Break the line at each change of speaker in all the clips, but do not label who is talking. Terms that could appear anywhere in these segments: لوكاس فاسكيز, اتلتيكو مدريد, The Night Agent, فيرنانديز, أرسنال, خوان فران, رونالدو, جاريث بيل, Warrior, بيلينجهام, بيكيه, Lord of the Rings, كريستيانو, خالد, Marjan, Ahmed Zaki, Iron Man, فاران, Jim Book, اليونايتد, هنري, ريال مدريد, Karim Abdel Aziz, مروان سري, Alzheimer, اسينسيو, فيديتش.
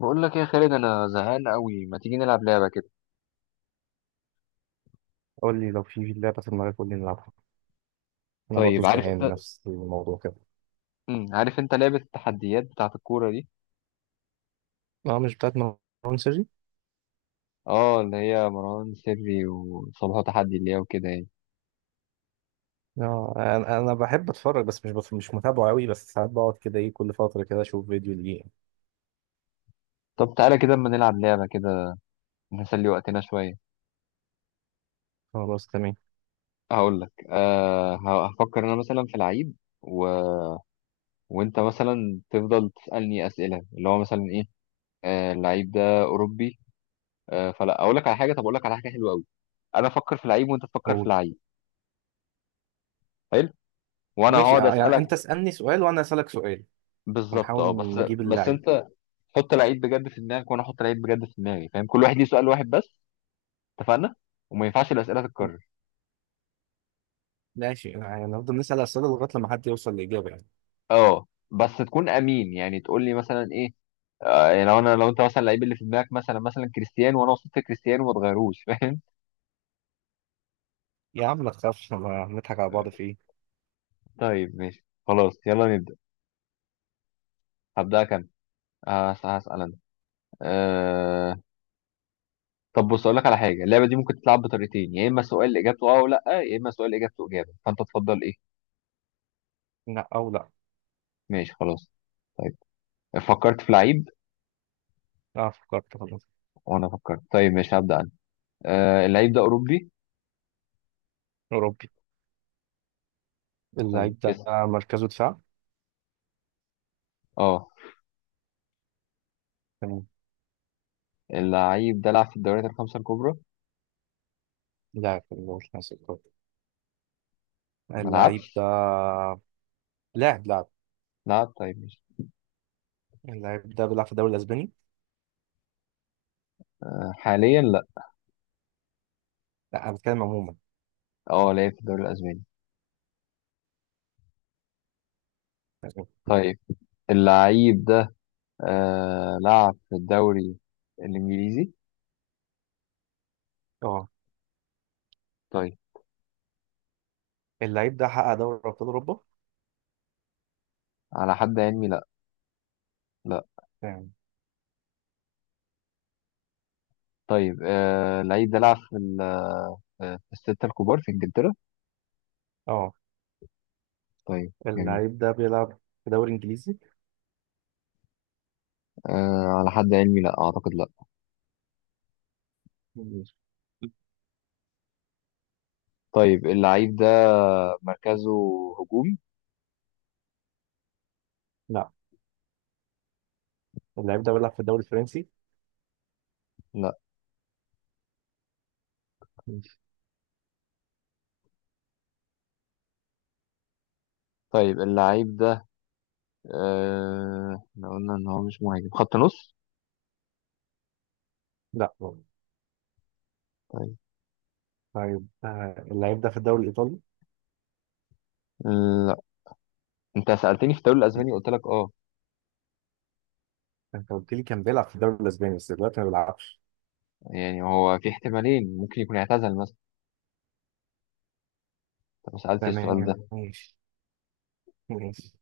بقول لك إيه يا خالد، انا زهقان قوي، ما تيجي نلعب لعبه كده؟
قول لي لو في لعبة في دماغك، قول لي نلعبها. أنا برضو
طيب عارف؟ يلا
زهقان
انت.
نفس الموضوع كده.
عارف انت لعبه التحديات بتاعه الكوره دي؟
أه، مش بتاعت مروان سري.
اه، اللي هي مروان سري وصلاح تحدي، اللي هي وكده يعني.
أه أنا بحب أتفرج بس مش متابعه أوي، بس ساعات بقعد كده إيه، كل فترة كده أشوف فيديو ليه.
طب تعالى كده اما نلعب لعبه كده، نسلي وقتنا شويه.
خلاص تمام.
هقول لك. هفكر انا مثلا في لعيب و... وانت مثلا تفضل تسالني اسئله، اللي هو مثلا ايه؟ اللعيب ده اوروبي؟ فلا اقول لك على حاجه، طب اقول لك على حاجه حلوه قوي. انا افكر في لعيب وانت تفكر في
قول.
لعيب. حلو. وانا
ماشي
هقعد
يعني
اسالك.
أنت اسألني سؤال وأنا أسألك سؤال
بالظبط،
ونحاول
اه، بس
نجيب
بس
اللعيب.
انت حط العيد بجد في دماغك وانا احط العيد بجد في دماغي، فاهم؟ كل واحد ليه سؤال واحد بس. اتفقنا؟ وما ينفعش الاسئله تتكرر.
ماشي يعني نفضل نسأل أسئلة لغاية لما حد يوصل لإجابة يعني.
اه. بس تكون امين، يعني تقول لي مثلا ايه. آه، يعني لو انت مثلا اللعيب اللي في دماغك مثلا كريستيانو، وانا وصلت كريستيانو ما تغيروش فاهم؟
يا عم ما تخافش، ما نضحك على بعض في إيه.
طيب ماشي خلاص يلا نبدا. هبدا كام؟ هسال انا. أه... طب بص اقول لك على حاجه، اللعبه دي ممكن تتلعب بطريقتين، يا اما سؤال اجابته اه ولا لا، يا اما سؤال اجابته اجابه، فانت تفضل ايه؟
لا أو لا.
ماشي خلاص. طيب. فكرت في لعيب.
أه فكرت خلاص.
وانا فكرت. طيب مش هبدأ انا. آه، اللعيب ده اوروبي.
أوروبي.
طيب
اللعيب ده
اسم.
مركزه دفاع.
اه.
تمام.
اللعيب ده لعب في الدوريات الخمسة الكبرى؟
لا، في الوسط.
ما
اللعيب ده
لعبش؟
لاعب.
لعب. طيب مش.
اللعيب ده بيلعب في الدوري الاسباني.
آه، حاليا لا.
لا، انا بتكلم عموما.
اه، لعب في الدوري الاسباني. طيب. اللعيب ده، آه، لعب في الدوري الانجليزي.
اه.
طيب.
اللعيب ده حقق دوري ابطال اوروبا
على حد علمي لا. لا.
يعني.
طيب، آه، اللعيب ده لعب في آه، في الستة الكبار في انجلترا.
اه.
طيب جميل.
اللعيب ده بيلعب في دوري انجليزي.
آه، على حد علمي لا اعتقد، لا.
ماشي.
طيب اللعيب ده مركزه هجوم؟
لا. اللعيب ده بيلعب في الدوري الفرنسي.
لا.
ماشي.
طيب اللعيب ده، احنا قلنا ان هو مش مهاجم خط نص.
لا.
طيب.
طيب اللعيب ده في الدوري الايطالي.
لا. انت سألتني في الدوري الاسباني قلت لك اه،
انت قلت لي كان بيلعب في الدوري الاسباني بس دلوقتي ما بيلعبش.
يعني هو في احتمالين، ممكن يكون اعتزل مثلا. انت ما سألتش السؤال
تمام
ده.
ماشي. ماشي.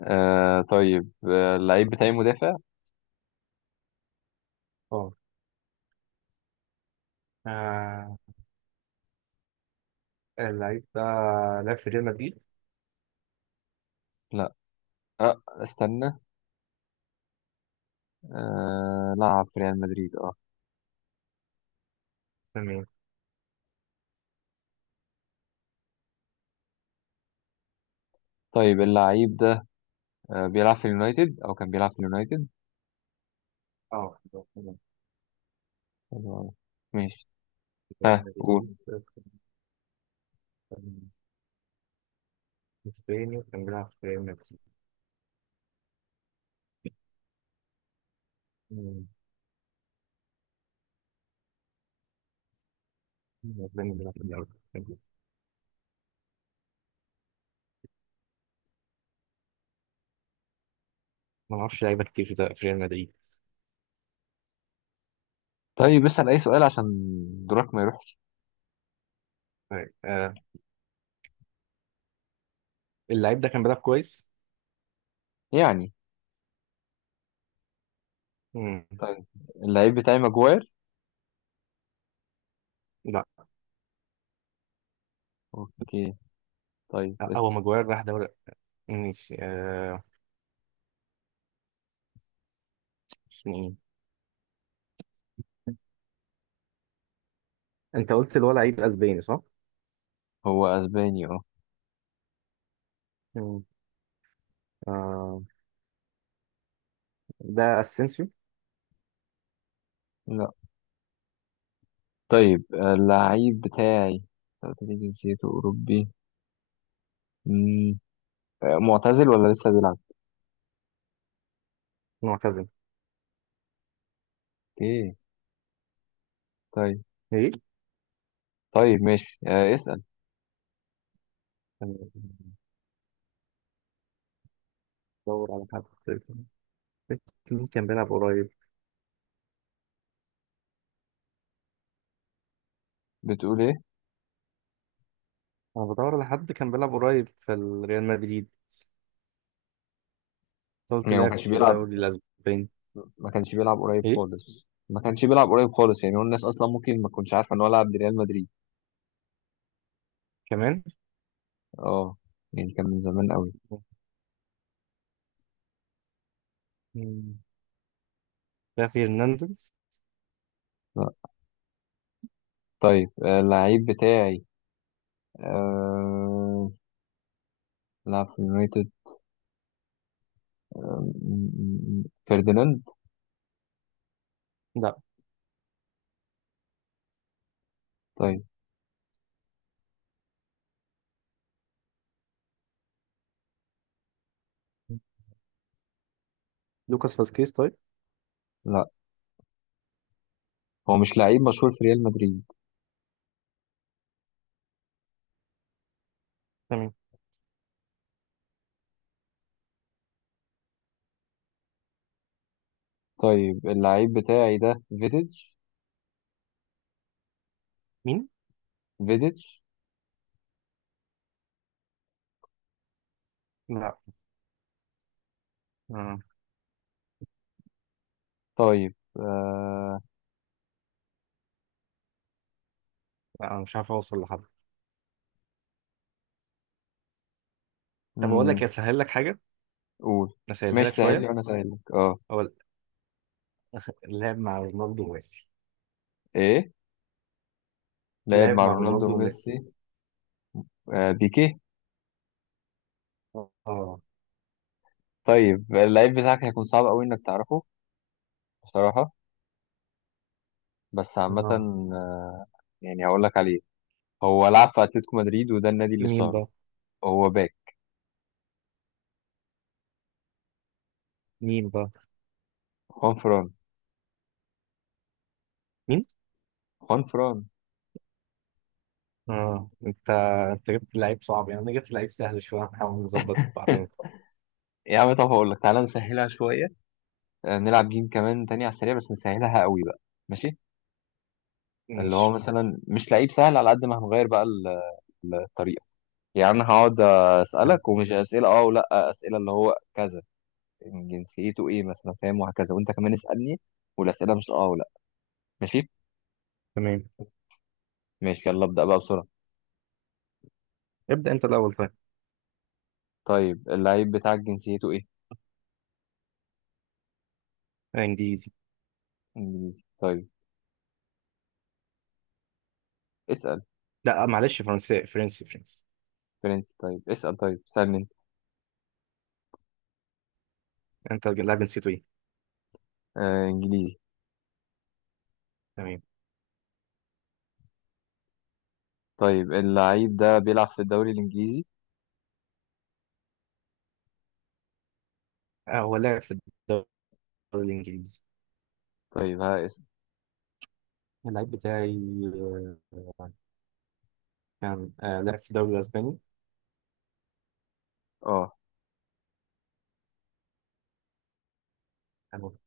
طيب اللعيب بتاعي مدافع.
اه. آه، اللعيب ده لعب في ريال مدريد.
لا. استنى. لعب في ريال مدريد، اه.
تمام.
طيب اللعيب ده، بيلعب في اليونايتد او كان بيلعب في اليونايتد.
اه لعب في
حلو أوي. ماشي.
ريال
ها قول.
مدريد. كان اسباني، كان بيلعب في ريال مدريد. مم. اسباني بيلعب في الأول. ما اعرفش لعيبه كتير في ريال مدريد.
طيب اسأل اي سؤال عشان دورك ما يروحش،
طيب آه، اللعيب ده كان بيلعب كويس.
يعني.
مم.
طيب اللعيب بتاعي ماجواير.
لا.
اوكي طيب اسأل.
هو ماجواير راح دوري. ماشي آه، اسمه ايه؟ انت قلت اللي هو لعيب اسباني، صح؟
هو اسباني، اه.
مم. آه، ده اسينسيو.
لا. طيب، آه، اللعيب بتاعي، أنت قلت لي جنسيته اوروبي. مم. آه، معتزل ولا لسه بيلعب؟
معتزل.
اوكي. طيب.
ايه؟
طيب ماشي، آه، اسأل.
كان بدور على حد. مين كان بيلعب قريب؟
بتقول ايه؟
انا بدور على حد كان بيلعب قريب في ريال مدريد. قلت
يعني ما
لاعب
كانش
في
بيلعب.
الدوري الاسباني.
ما كانش بيلعب قريب
ايه
خالص، ما كانش بيلعب قريب خالص، يعني هو الناس اصلا ممكن ما تكونش عارفه ان هو لعب لريال مدريد.
كمان؟
اه. يعني كان من زمان قوي.
مين؟ ده فيرنانديز.
لا. طيب، آه، اللعيب بتاعي، آه... لعب في يونايتد. آه، م- فرديناند.
لا.
طيب.
مم. لوكاس فاسكيز طيب.
لا. هو مش لعيب مشهور في ريال مدريد.
تمام.
طيب اللعيب بتاعي ده فيديتش.
مين؟
فيديتش.
لا. آه.
طيب،
لا انا مش عارف اوصل لحد. طب اقول
مم.
لك اسهل لك حاجه،
قول.
اسهلها
ماشي
لك
سهل لي
شويه.
وانا سهل لك، اه.
هو لعب مع رونالدو وميسي.
ايه؟ لعب
لعب
مع
مع
رونالدو
رونالدو وميسي.
وميسي. آه، بيكيه.
اه.
طيب اللعيب بتاعك هيكون صعب قوي انك تعرفه، بصراحة، بس عامة.
اه.
آه، يعني هقول لك عليه. هو لعب في اتلتيكو مدريد، وده النادي اللي
مين
اشتهره.
بقى؟
هو باك.
مين بقى؟
خوان فران.
مين؟
خوان فران.
اه انت، انت جبت لعيب صعب، يعني انا جبت لعيب سهل شويه، هنحاول نظبط بعدين.
يا عم، طب هقول لك، تعالى نسهلها شوية. آه، نلعب جيم كمان تاني على السريع بس نسهلها قوي بقى. ماشي. اللي هو
ماشي.
مثلا مش لعيب سهل، على قد ما هنغير بقى الطريقه. يعني انا هقعد
تم-
اسالك، ومش اسئله اه ولا، اسئله اللي هو كذا. يعني جنسيته ايه مثلا، فاهم؟ وهكذا. وانت كمان اسالني، والاسئله مش اه ولا. ماشي.
تمام.
ماشي يلا ابدا بقى بسرعه.
ابدا انت الاول. طيب
طيب اللعيب بتاعك جنسيته ايه؟
آه، انجليزي.
انجليزي طيب. اسال.
لا معلش، فرنسي فرنسي فرنسي.
فرنسي طيب. اسال. طيب اسالني انت.
انت اللاعب نسيته ايه؟
آه، انجليزي.
تمام.
طيب اللعيب ده بيلعب في الدوري الانجليزي؟
آه، هو لعب في الدوري الإنجليزي.
طيب ها اسال.
اللعيب بتاعي آه، كان لعب في الدوري الأسباني.
اه.
كان-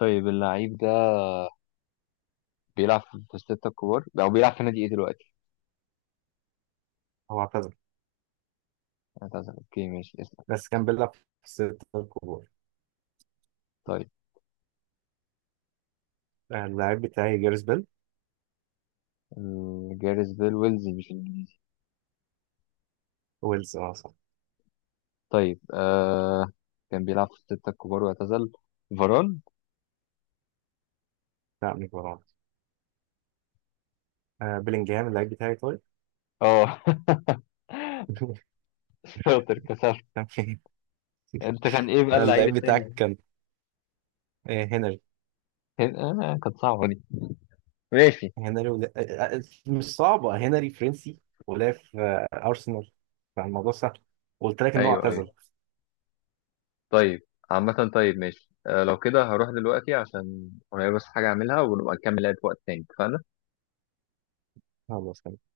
طيب اللعيب ده بيلعب في الستة الكبار او بيلعب في نادي ايه دلوقتي؟
هو اعتزل
هتعزل. اوكي ماشي.
بس كان بيلعب في الستة الكبار.
طيب
آه، اللعيب بتاعي جاريث بيل.
جاريث بيل ويلزي مش انجليزي.
ويلز اه صح.
طيب، آه، كان بيلعب في الستة الكبار واعتزل. فاران؟
لا مش برونز. آه، بيلينجهام اللعيب بتاعي طيب.
اه شاطر، كسبت.
تمام.
انت كان ايه بقى
آه،
اللعيب
اللعيب بتاعك
التاني؟
كان آه، هنري.
كان، آه، كانت صعبة دي. ماشي.
آه، مش صعبة، هنري فرنسي ولعب في آه، أرسنال، فالموضوع سهل. قلت لك إن هو
ايوه ايوه.
اعتزل.
طيب. عامة طيب ماشي، آه، لو كده هروح دلوقتي عشان ورايا بس حاجة اعملها، ونبقى نكمل لعب في وقت تاني، اتفقنا؟
خلاص.